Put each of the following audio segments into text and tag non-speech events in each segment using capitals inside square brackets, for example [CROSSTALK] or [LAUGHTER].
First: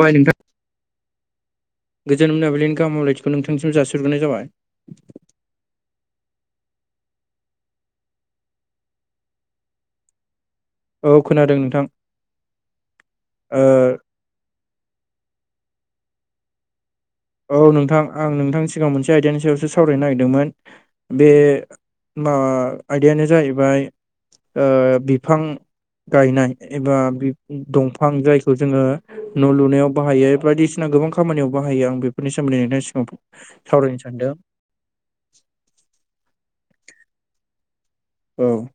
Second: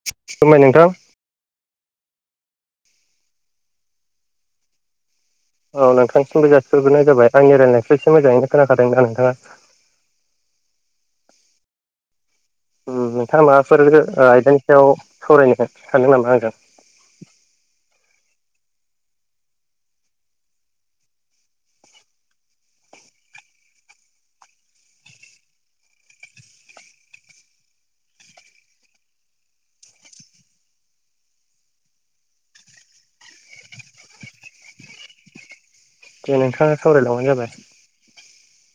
High नोंथां गोजोन मोनाबिलिनि गाहामलायथिखौ नोंथांनिसिम जासिग्रोनाय जाबाय औ नोंथांसिमबो जासि्रोनाय जाबाय आंनि रायजनायखौ एसे मोजाङै खोनाखादों ना नोंथाङा? औ खोनादों नोंथां। नोंथाङा ओ माबाफोर आयदानि सायाव सावरायनो सानदों नामा आंजों? औ नोंथां आं नोंथांनि सिगांाव मोनसे आयदानि सायावसो सावरायनो नागिरदोंमोन। बे माबा आयदायानो जाहैबाय बिफां गायनाय एबा दंफां जायखौ जोङो न' लुनायाव बाहायो बायदिसिना गोबां खामानियाव बाहायो आं बे बेनि सोमोन्दै नोंथांनि सिगाङाव सावरायनो सानदों। दे नोंथाङा सावरायलबानो जाबाय औ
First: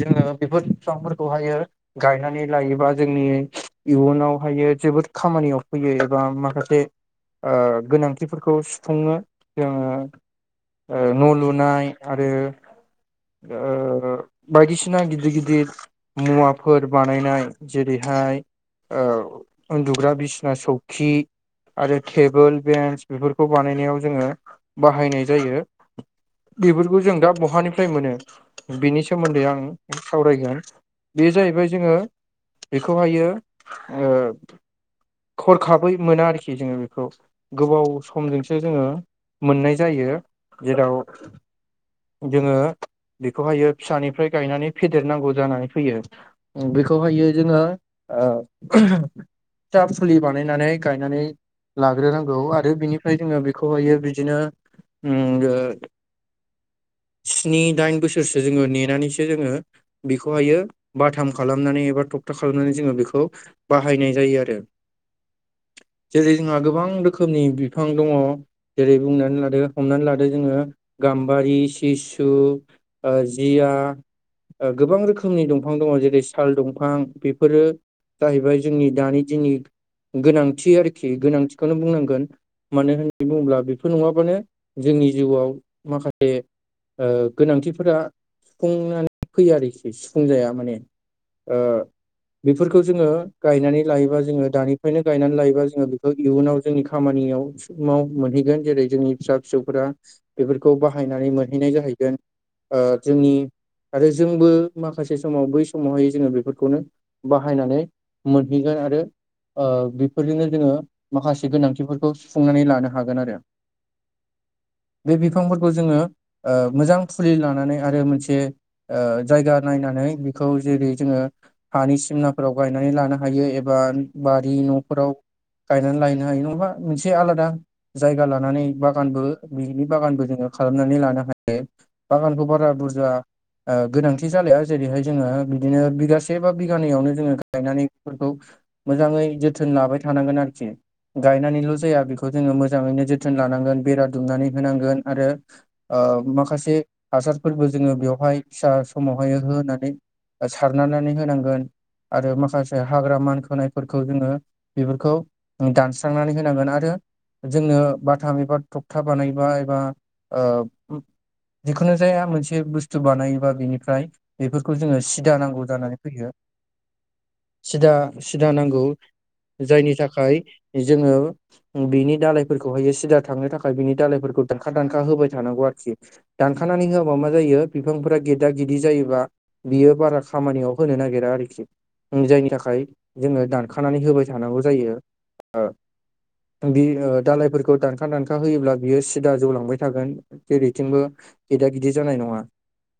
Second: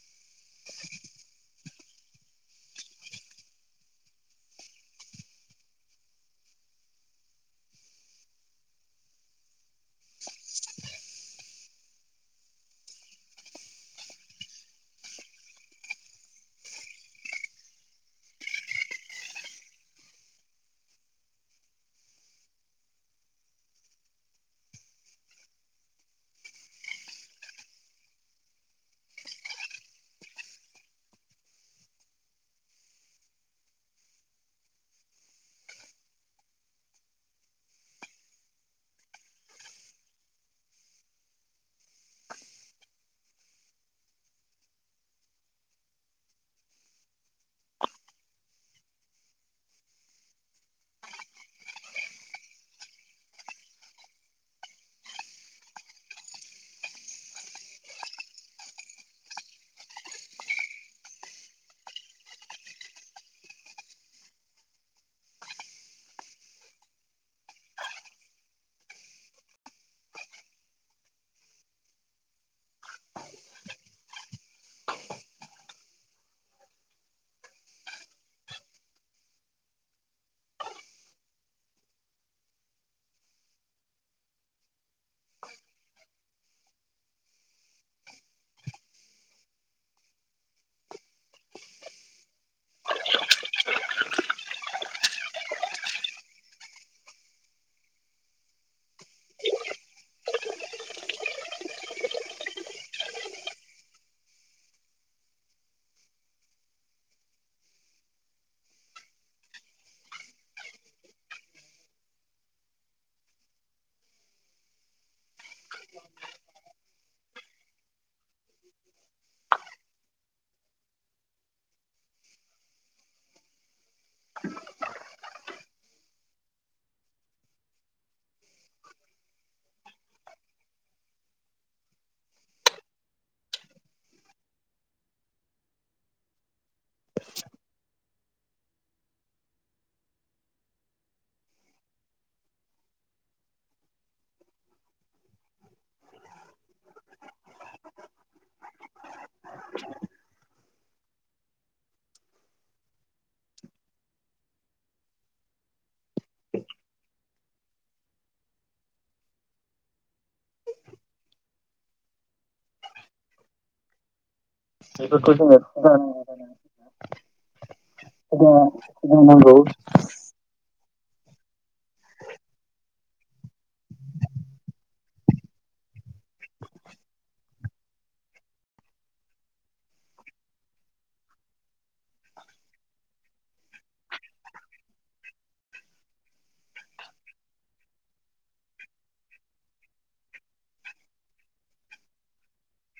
जोङो बेफोर बिफांफोरखौहायो गायनानै लायोबा जोंनि इयुनावहायो जोबोद खामानियाव फैयो एबा माखासे गोनांथिफोरखौ सुफुंनो जोङो। न' लुनाय आरो। बायदिसिना गिदिर गिदिर मुवाफोर बानायनाय जेरैहाय उन्दुग्रा बिसिना सौखि आरो टेबोल बेन्स बेफोरखौ बानायनायाव जोङो बाहायनाय जायो। बेफोरखौ जों दा बहानि फिथाय मोनो बिनि सोमोन्दै आं सावरायगोन बे जाहैबाय जोङो बेखौहायो खरखाबै मोना आरोखि जोङो बेखौ गोबाव समजोंसो जोङो मोननाय जायो जेराव जोङो बेखौहायो फिसानिफ्राय गायनानै फेदेरनांगौ जानानै फैयो। बेखौहायो जोङो फिथा फुलि बानायनानै गायनानै लाग्रोनांगौ आरो बिनिफ्राय जोङो बेखौहायो बिदिनो स्नि दाइन बोसोरसो जोङो नेनानैसो जोङो बेखौहायो बाथाम खालामनानै एबा थगथा खालामनानै जोङो बेखौ बाहायनाय जायो आरो। जेरै जोंहा गोबां रोखोमनि बिफां दङ। जेरै बुंनानै लादो हमनानै लादो जोङो गाम्बारि सिशु जिया गोबां रोखोमनि दंफां दङ जेरै साल दंफां बेफोरो जाहैबाय जोंनि दानि दिननि गोनांथि आरोखि गोनांथिखौनो बुंनांगोन। मानो होननानै बुङोब्ला बेफोर नङाबानो जोंनि जिउआव माखासे गोनांथिफोरा सुफुंनानै फैयो आरोखि सुफुंजाया माने ओ बेफोरखौ जोङो गायनानै लायोबा जोङो दानिफ्रायनो गायनानै लायोबा जोङो बेखौ इयुनाव जोंनि खामानियाव समाव मोनहैगोन जेरै जोंनि फिसा फिसौफोरा बेफोरखौ बाहायनानै मोनहैनाय जाहैगोन। ओ जोंनि आरो जोंबो माखासे समाव बै समावहाय जोङो बेफोरखौनो बाहायनानै मोनहैगोन आरो ओ बेफोरजोंनो जोङो माखासे गोनांथिफोरखौ सुफुंनानै लानो हागोन आरो। बे बिफांफोरखौ जोङो मोजां फुलि लानानै आरो मोनसे ओ जायगा नायनानै बेखौ जेरै जोङो हानि सिमनाफोराव गायनानै लानो हायो एबा बारि न'फोराव गायनानै लायनो हायो नङाबा मोनसे आलादा जायगा लानानै बागानबो बिनि बागानबो जोङो खालामनानै लानो बागानखौ बारा बुरजा ओ गोनांथि जालाया जेरैहाय जोङो बिदिनो बिगासे बा बिगानैयावनो जोङो गायनानै बेफोरखौ मोजाङै जोथोन लाबाय थानांगोन आरोखि गायनानैल' जाया बेखौ जोङो मोजाङैनो जोथोन लानांगोन बेरा दुमनानै होनांगोन आरो ओ माखासे हासारफोरबो जोङो बेवहाय फिसा समावहाय होनानै सारनानै होनांगोन आरो माखासे हाग्रा मानखोनायफोरखौ जोङो बेफोरखौ दानस्रांनानै होनांगोन आरो जोंनो बाथाम एबा थखथा बानायबा एबा ओ जिखुनु जाया मोनसे बुस्थु बानायोबा बेनिफ्राय बेफोरखौ जोङो बेफोरखौ सिदा जोङो नांगौ जानानै फैयो सिदा सिदा नांगौ नांगौ जायनि थाखाय जोङो बिनि दालायफोरखौहायो सिदा थांनो थाखाय बिनि दालायफोरखौ दानखा दानखा होबाय थानांगौ आरो। आरोखि दानखानानै होआबा मा जायो बिफांफोरा गेदा गेदि जायोबा बियो बारा खामानियाव होनो नागिरा आरोखि जायनि थाखाय जोङो दानखानानै होबाय थानांगौ जायो। बि दालायफोरखौ दानखा दानखा होयोब्ला बियो सिदा जौलांबाय थागोन। जेरैथिंबो गिदा गिदि जानाय नङा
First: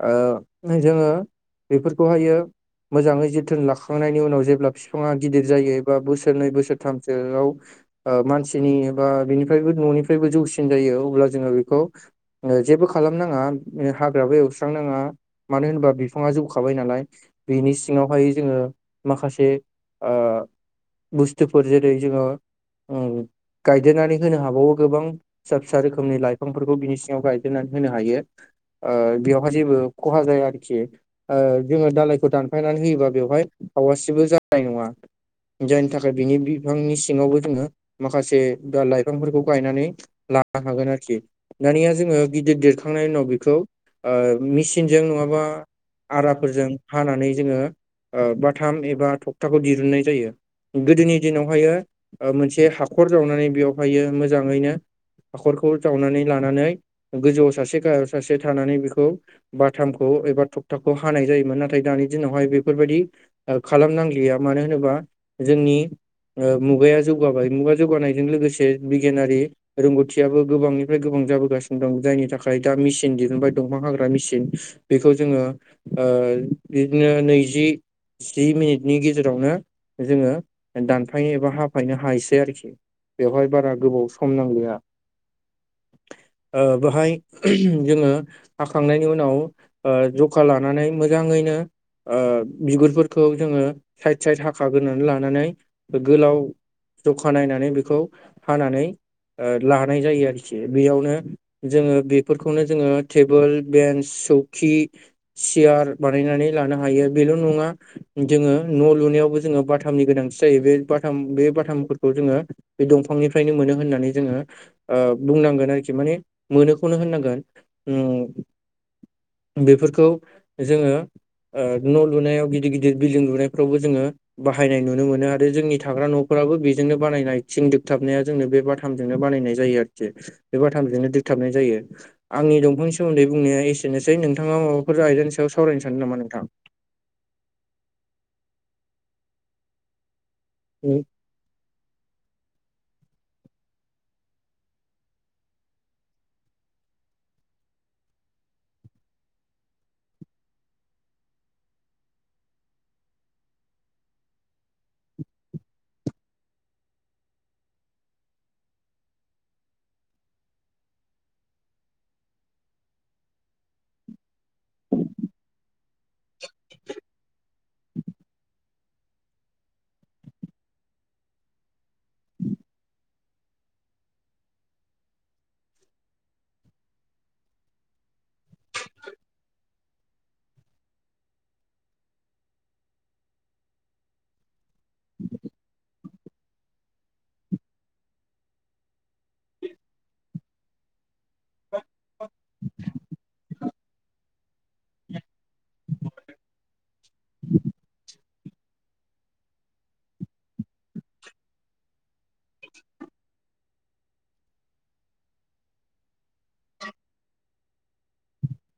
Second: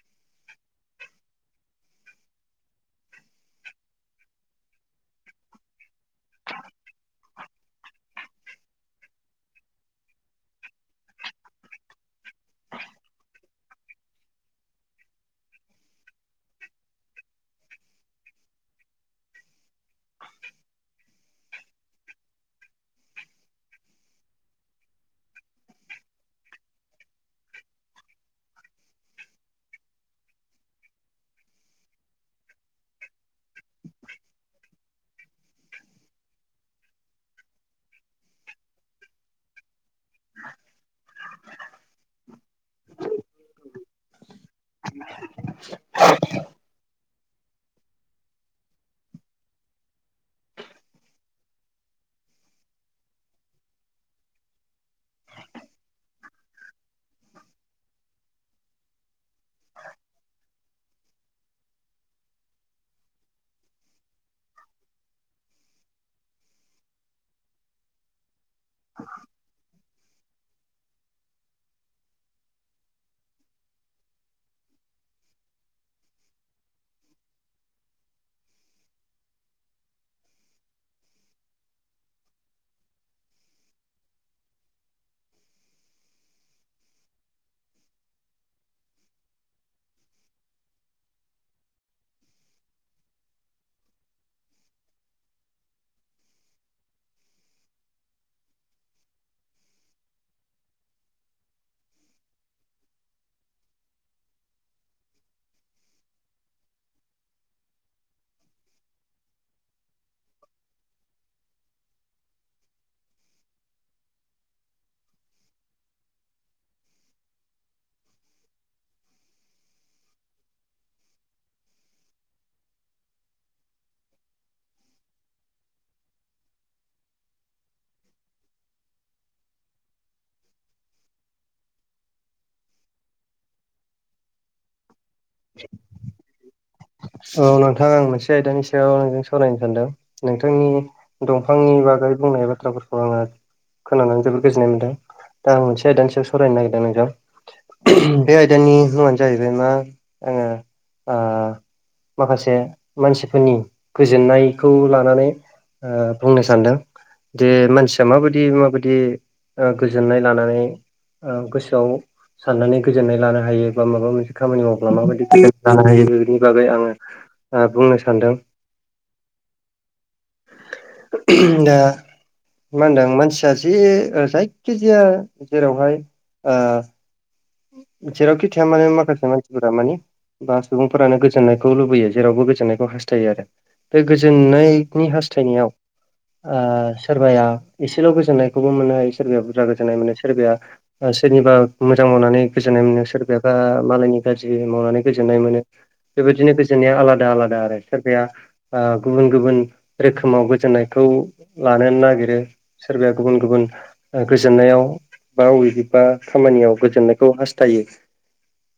ओ जोङो बेफोरखौहायो मोजाङै जोथोन लाखांनायनि उनाव जेब्ला बिफाङा गिदिर जायो एबा बोसोरनै बोसोरथामसोआव ओ मानसिनि बा बिनिफ्रायबो न'निफ्रायबो जौसिन जायो अब्ला जोङो बेखौ जेबो खालामनाङा हाग्राबो एवस्रांनाङा मानो होनोबा बिफाङा जौखाबाय नालाय बिनि सिङावहाय जोङो माखासे ओ बुस्थुफोर जेरै जोङो ओ गायदेरनानै होनो हाबावो गोबां फिसा फिसा रोखोमनि लाइफांफोरखौ बिनि सि ङाव गायदेरनानै होनो हायो बेवहाय जेबो खहा जाया आरोखि ओ जोङो दालायखौ दानफायनानै होयोबा बेवहाय हावासिबो जानाय नङा। जायनि थाखाय बिनि बिफांनि सिङावबो जोङो माखासे बा लाइफांफोरखौ गायनानै लानो हागोन आरोखि दानिया जोङो गिदिर देरखांनायनि उनाव बेखौ ओ मेसिनजों नङाबा आराफोरजों हानानै जोङो ओ बाथाम एबा थखथाखौ दिरुननाय जायो गोदोनि दिनावहायो मोनसे हाखर जावनानै बेयावहायो मोजाङैनो हाखरखौ जावनानै लानानै गोजौआव सासे गाहायाव सासे थानानै बेखौ बाथामखौ एबा थखथाखौ हानाय जायोमोन नाथाय दानि दिनावहाय बेफोरबायदि खालामनांलिया मानो होनोबा जोंनि मुगाया जौगाबाय मुगा जौगानायजों लोगोसे बिगियानारि रोंगौथियाबो गोबांनिफ्राय गोबां जाबोगासिनो दं जायनि थाखाय दा मेसिन दिहुनबाय दंफां हाग्रा मेसिन बेखौ जोङो ओ बिदिनो नैजि जि मिनिटनि गेजेरावनो जोङो दानफायनो एबा हाफायनो हायोसै आरोखि बेवहाय बारा गोबाव सम नांलिया ओ बेहाय जोङो हाखांनायनि उनाव ओ जखा लानानै मोजाङैनो ओ बिगुरफोरखौ जोङो साइद साइद हाखाग्रोनानै लानानै गोलाव जखा नायनानै बेखौ हानानै ओ लानाय जायो आरोखि बेयावनो जोङो बेफोरखौनो जोङो टेबोल बेन्स सौकि सियार बानायनानै लानो हायो बेल' नङा जोङो न' लुनायावबो जोङो बाथामनि गोनांथि जायो बे बाथाम बे बाथामफोरखौ जोङो बे दंफांनिफ्रायनो मोनो होननानै जोङो ओ बुंनांगोन आरोखि माने मोनोखौनो होननांगोन ओम बेफोरखौ जोङो ओ न' लुनायाव गिदिर गिदिर बिल्डिं लुनायफ्रावबो जोङो बाहायनाय नुनो मोनो आरो जोंनि थाग्रा न'फोराबो बेजोंनो बानायनाय थिं दोबथाबनाया जोंनो बे बाथ बाथामजोंनो बानायनाय जायो आरोखि बे बाथामजोंनो थाबनाय जायो आंनि दंफांनि सोमोन्दै बुंनाया एसेनोसै नोंथाङा माबा ह आयजानि सायाव सावरायनो सानदों नामा नोंथां औ नोंथां आं मोनसे आयदानि सायाव नोंजों सावरायनो सानदों नोंथांनि दंफांनि बागै बुंनाय बाथ्राफोरखौ आङो खोनानानै जोबोद गोजोननाय मोन्दों दा आं मोनसे आयदानि सायाव सावरायनो नागिरदों नोंजों बे आयदानि मुङानो जाहैबाय मा आङो ओ माखासे मानसिफोरनि गोजोननायखौ लानानै ओ बुंनो सानदों दे मानसिया माबायदि माबायदि गोजोननाय लानानै ओ गोसोआव साननानै गोजोननाय लानो हायो बा माबा मोनसे खामानि मावब्ला माबायदि गोजोन लानो हायो बिनि बागै आङो बुंनो सानदों [INAUDIBLE] दा मा होनदों मानसिया जे जायखिजाया जेरावहाय ओ जेरावखि थाया माने माखासे मानसिफोरा मानि बा सुबुंफोरानो गोजोननायखौ लुबैयो जेरावबो गोजोननायखौ हास्थायो आरो बे गोजोननायनि हास्थायनायाव ओ सोरबाया एसेल' गोजोननायखौबो मोनो सोरबाया बुरजा गोजोननाय मोनो सोरबाया सोरनिबा मोजां मावनानै गोजोननाय मोनो सोरबाबा मालायनि गाज्रि मावनानै गोजोननाय मोनो बेबायदिनो गोजोननाया आलादा आलादा आरो सोरबाया ओ गुबुन गुबुन रोखोमाव गोजोननायखौ लानो नागिरो सोरबाया गुबुन गुबुन गोजोननायाव बा अबेबबा खामानियाव गोजोननाय खौखौ हास्थायो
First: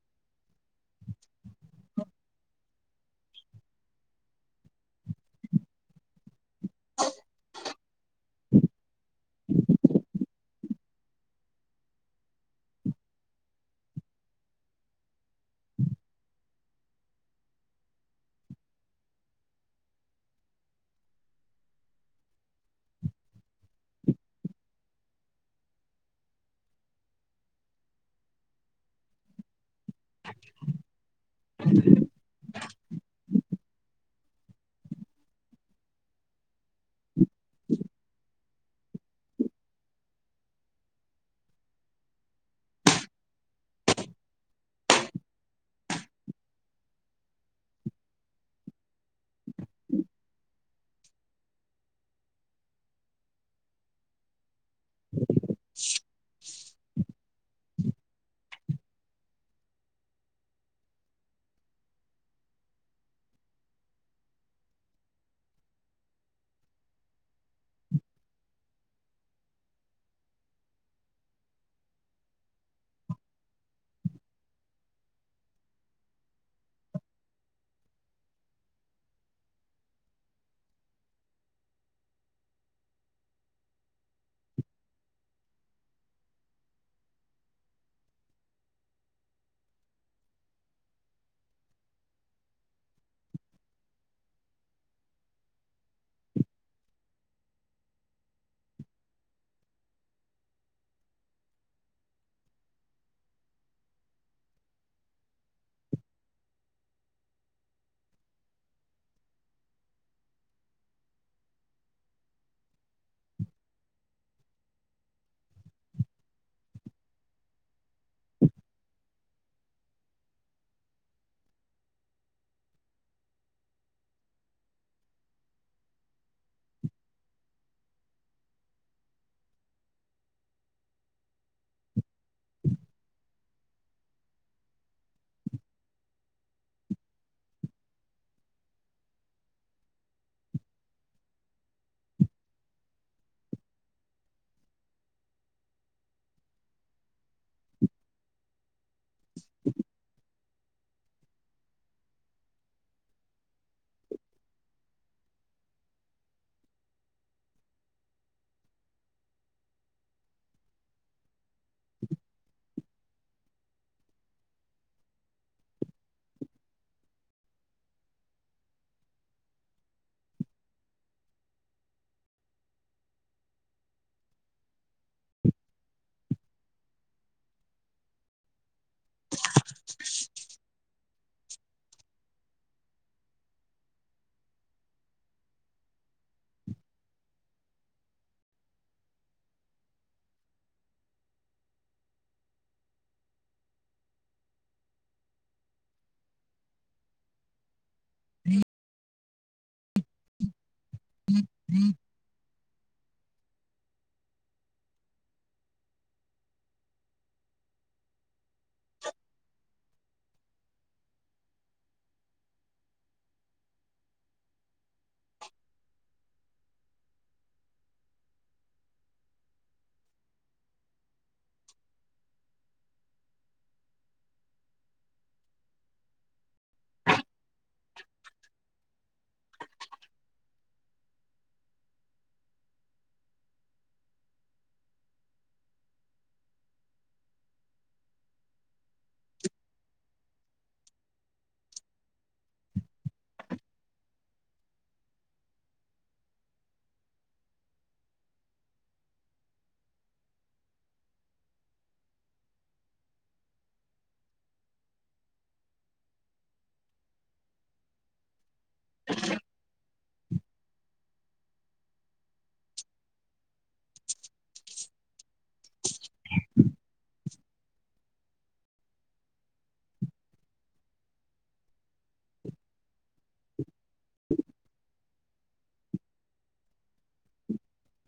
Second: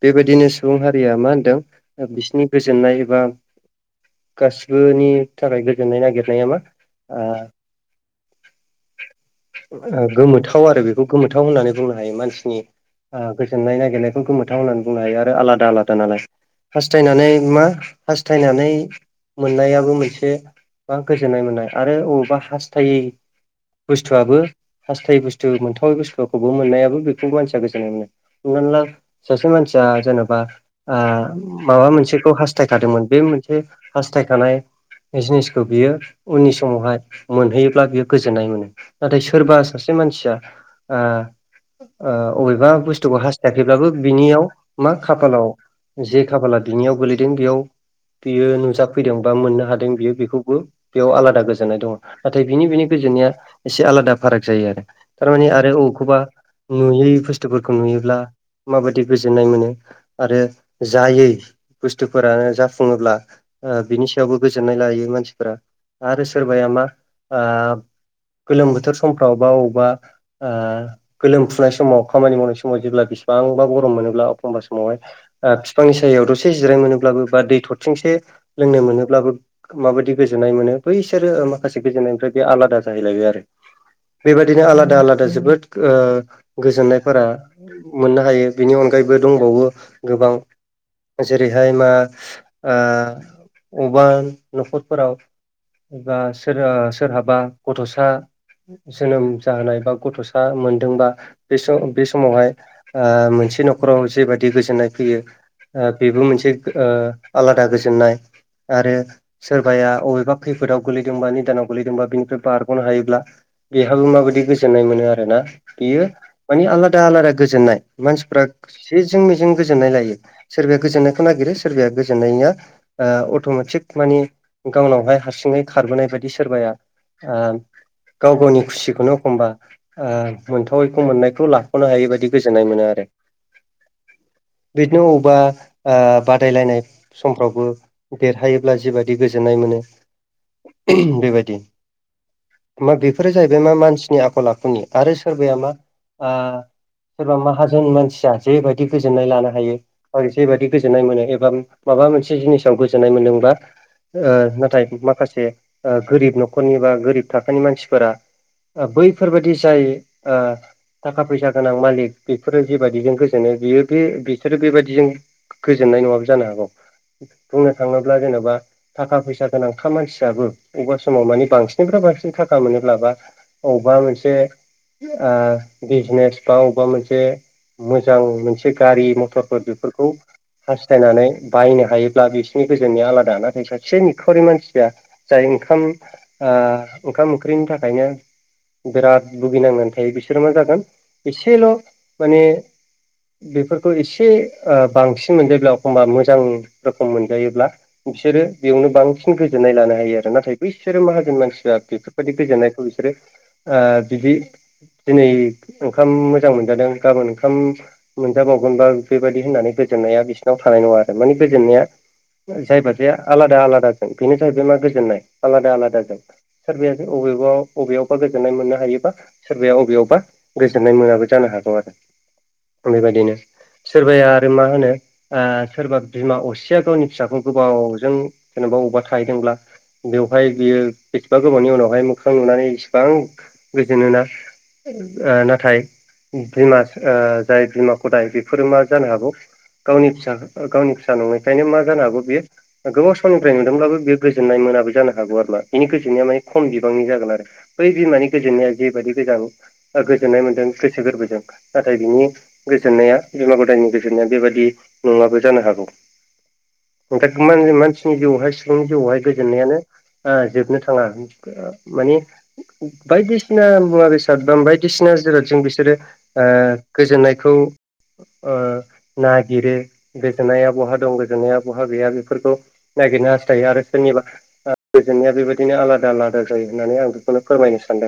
बेबायदिनो सुबुं हारिया मा होनदों बिसिरनि गोजोननाय एबा गासिबोनि थाखाय गोजोननाय नागिरनाया मा ओ ओ गोमोथाव आरो बेखौ गोमोथाव होननानै बुंनो हायो मानसिनि ओ गोजोननाय नागिरनायखौ गोमोथाव होननानै बुंनो हायो आरो आलादा आलादा नालाय। हास्थायनानै मा हास्थायनानै मोननायाबो मोनसे बा गोजोननाय मोननाय आरो बबावबा हास्थायै बुस्थुआबो हास्थाय बुस्थु मोनथावै बुस्थुखौबो मोननायाबो बेखौ मानसिया गोजोननाय मोनो। [UNINTELLIGIBLE] सासे मानसिया जेनेबा ओ माबा मोनसेखौ हास्थायखादोंमोन बे मोनसे हास्थायखानाय जिनिसखौ बियो उननि समावहाय मोनहैयोब्ला बियो गोजोननाय मोनो नाथाय सोरबा सासे मानसिया ओ अबेबा बुस्थु बुस्थुखौ हास्थायाखैब्लाबो बिनियाव मा खाफालाव जे खाफाला बिनियाव गोलैदों बेयाव बियो नुजाफैदों बा मोननो हादों बियो बेखौबो बेयाव आलादा गोजोननाय दङ नाथाय बिनि बेनि गोजोननाया एसे आलादा फाराग जायो आरो थारमान आरो बबेखौबा नुयै बुस्थु खौ नुयोब्ला माबायदि गोजोननाय मोनो आरो जायै बुस्थुफोरानो जाफुङोब्ला ओ बिनि सायावबो गोजोननाय लायो मानसिफोरा आरो सोरबाया मा ओ गोलोम बोथोर समफ्राव बा अबावबा ओ गोलोम फुनाय समाव खामानि मावनाय स समाव जेब्ला बिसिबांबा गरम मोनोब्ला एखमबा समावहाय ओ बिफांनि सायाव दसे जिराय मोनोब्लाबो बा दै थरथिंसे लोंनो मोनोब्लाबो माबायदि गोजोननाय मोनो बैसोरो माखासे गोजोननायनिफ्राय बे आलादा जाहैलायबाय आरो। बेबायदिनो आलादा आलादा जोबोद ओ गोजोननायफोरा मोननो हायो बिनि अनगायैबो दंबावो गोबां जेरैहाय मा ओ अबा न'खरफोराव एबा सोर ओ सोरहाबा गथ'सा जोनोम जाहोनाय बा गथ'सा मोनदोंबा बे सम बे समावहाय ओ मोनसे न'खराव जेबादि गोजोननाय फैयो ओ बेबो मोनसे आलादा गोजोननाय आरो सोरबाया अबेबा खैफोदाव गोलैदोंबा निदानाव गोलैदोंबा बिनिफ्राय बारग'नो हायोब्ला बेहाबो माबायदि गोजोननाय मोनो आरो ना बेयो मानि आलादा आलादा गोजोननाय मानसिफ्रा जेजों मेजों गोजोननाय लायो सोरबाया गोजोननायखौ नागिरो सोरबाया गोजोननाया ओ अट'मेटिक माने गावनावहाय हारसिङै खारबोनाय बायदि सोरबाया ओ गाव गावनि खुसिखौनो एखमबा ओ मोनथावैखौ मोननायखौ लाख'नो हायि बादि गोजोननाय मोनो आरो। बिदिनो अबा ओ बादायलायनाय समफ्रावबो देरहायोब्ला जिबायदि गोजोननाय मोनो बेबायदि मा बेफोरो जाहैबाय मा मानसिनि आखल आखुनि आरो सोरबाया मा ओ सोरबा माहाजोन मानसिया जे बायदि गोजोननाय लानो हायो [UNINTELLIGIBLE] जेबादि गोजोननाय मोनो एबा माबा मोनसे जिनिसाव गोजोननाय मोनदोंबा ओ नाथाय माखासे गोरिब न'खरनि बा गोरिब थाखोनि मानसिफोरा बैफोरबायदि जाय ओ थाखा फैसा गोनां मालिक बेफोरो जेबायदिजों गोजो नो बियो बे बिसोरो बेबायदिजों गोजोननाय नङाबो जानो हागौ। बुंनो थाङोब्ला जेनेबा थाखा फैसा गोनांखा मानसियाबो अबेबा समाव माने बांसिननिफ्राय बांसिन थाखा मोनोब्ला बा अबेबा मोनसे बिजनेस बा अबेबा मोनसे मोजां मोनसे गारि मथरफोर बेफोरखौ हास्थायनानै बायनो हायोब्ला बिसोरनि गोजोननाया आलादा नाथाय सासे निखावरि मानसिया जाय ओंखाम ओ ओंखाम ओंख्रिनि थाखायनो बिराद भुगिनांनानै थायो बिसोरो मा जागोन एसेल' माने बेफोरखौ एसे ओ बांसिन मोनजायोब्ला एखमबा मोजां रोखोम मोनजायोब्ला बिसोरो बेयावनो बांसिन गोजोननाय लानो हायो आरो नाथाय बैसोरो माहाजोन मानसिफ्रा बेफोर बेबायदि गोजोननायखौ बिसोरो ओ बिदि दिनै ओंखाम मोजां मोनजादों गाबोन ओंखाम मोनजाबावगोनबा बेफोरबायदि होननानै गोजोननाया बिसिनाव थानाय नङा आरो माने गोजोननाया जायबा जाया आलादा आलादाजों बेनो जाहैबाय मा गोजोननाय आलादा आलादाजों सोरबाया अबेबा अबेयावबा गोजोननाय मोननो हायोबा सोरबाया अबेयावबा गोजोननाय मोनाबो जानो हागौ आरो बेबायदिनो सोरबाया आरो मा होनो ओ सोरबा बिमा असेया गावनि फिसाखौ गोबावजों जेनेबा बबावबा थाहैदोंब्ला बेवहाय बियो बेसेबा गोबावनि उनावहाय मोखां नुनानै इसिबां गोजोनोना ओ नाथाय बिमा ओ जाय बिमा गदाय बेफोरो मा जानो हागौ गावनि फिसा गावनि फिसा नंयैखायनो मा जानो हागौ बेयो गोबाव समनिफ्राय नुदोंब्लाबो बेयो गोजोननाय मोनाबो जानो हागौ आरो ना बेनि गोजोननाया माने खम बिबांनि जागोन आरो। बै बिमानि गोजोननाया जेबायदि गोजां गोजोननाय मोनदों गोसो गोरबोजों नाथाय बिनि गोजोननाया बिमा गदायनि गोजोननाया बेबायदि नङाबो जानो हागौ। [UNINTELLIGIBLE] मानसिनि जिउआवहाय सिगांनि जिउआवहाय गोजोननायानो ओ जोबनो थाङा मानि बायदिसिना मुवा बेसाद [UNINTELLIGIBLE] दिसिना जिरादजों बिसोरो ओ गोजोननायखौ ओ नागिरो। गोजोननाया बहा दं गोजोननाया बहा गैया बेफोरखौ नागिरनो हास्थायो आरो सोरनिबा गोजोननाया बेबायदिनो आलादा आलादा जायो होननानै आं बेखौनो फोरमायनो सानदों।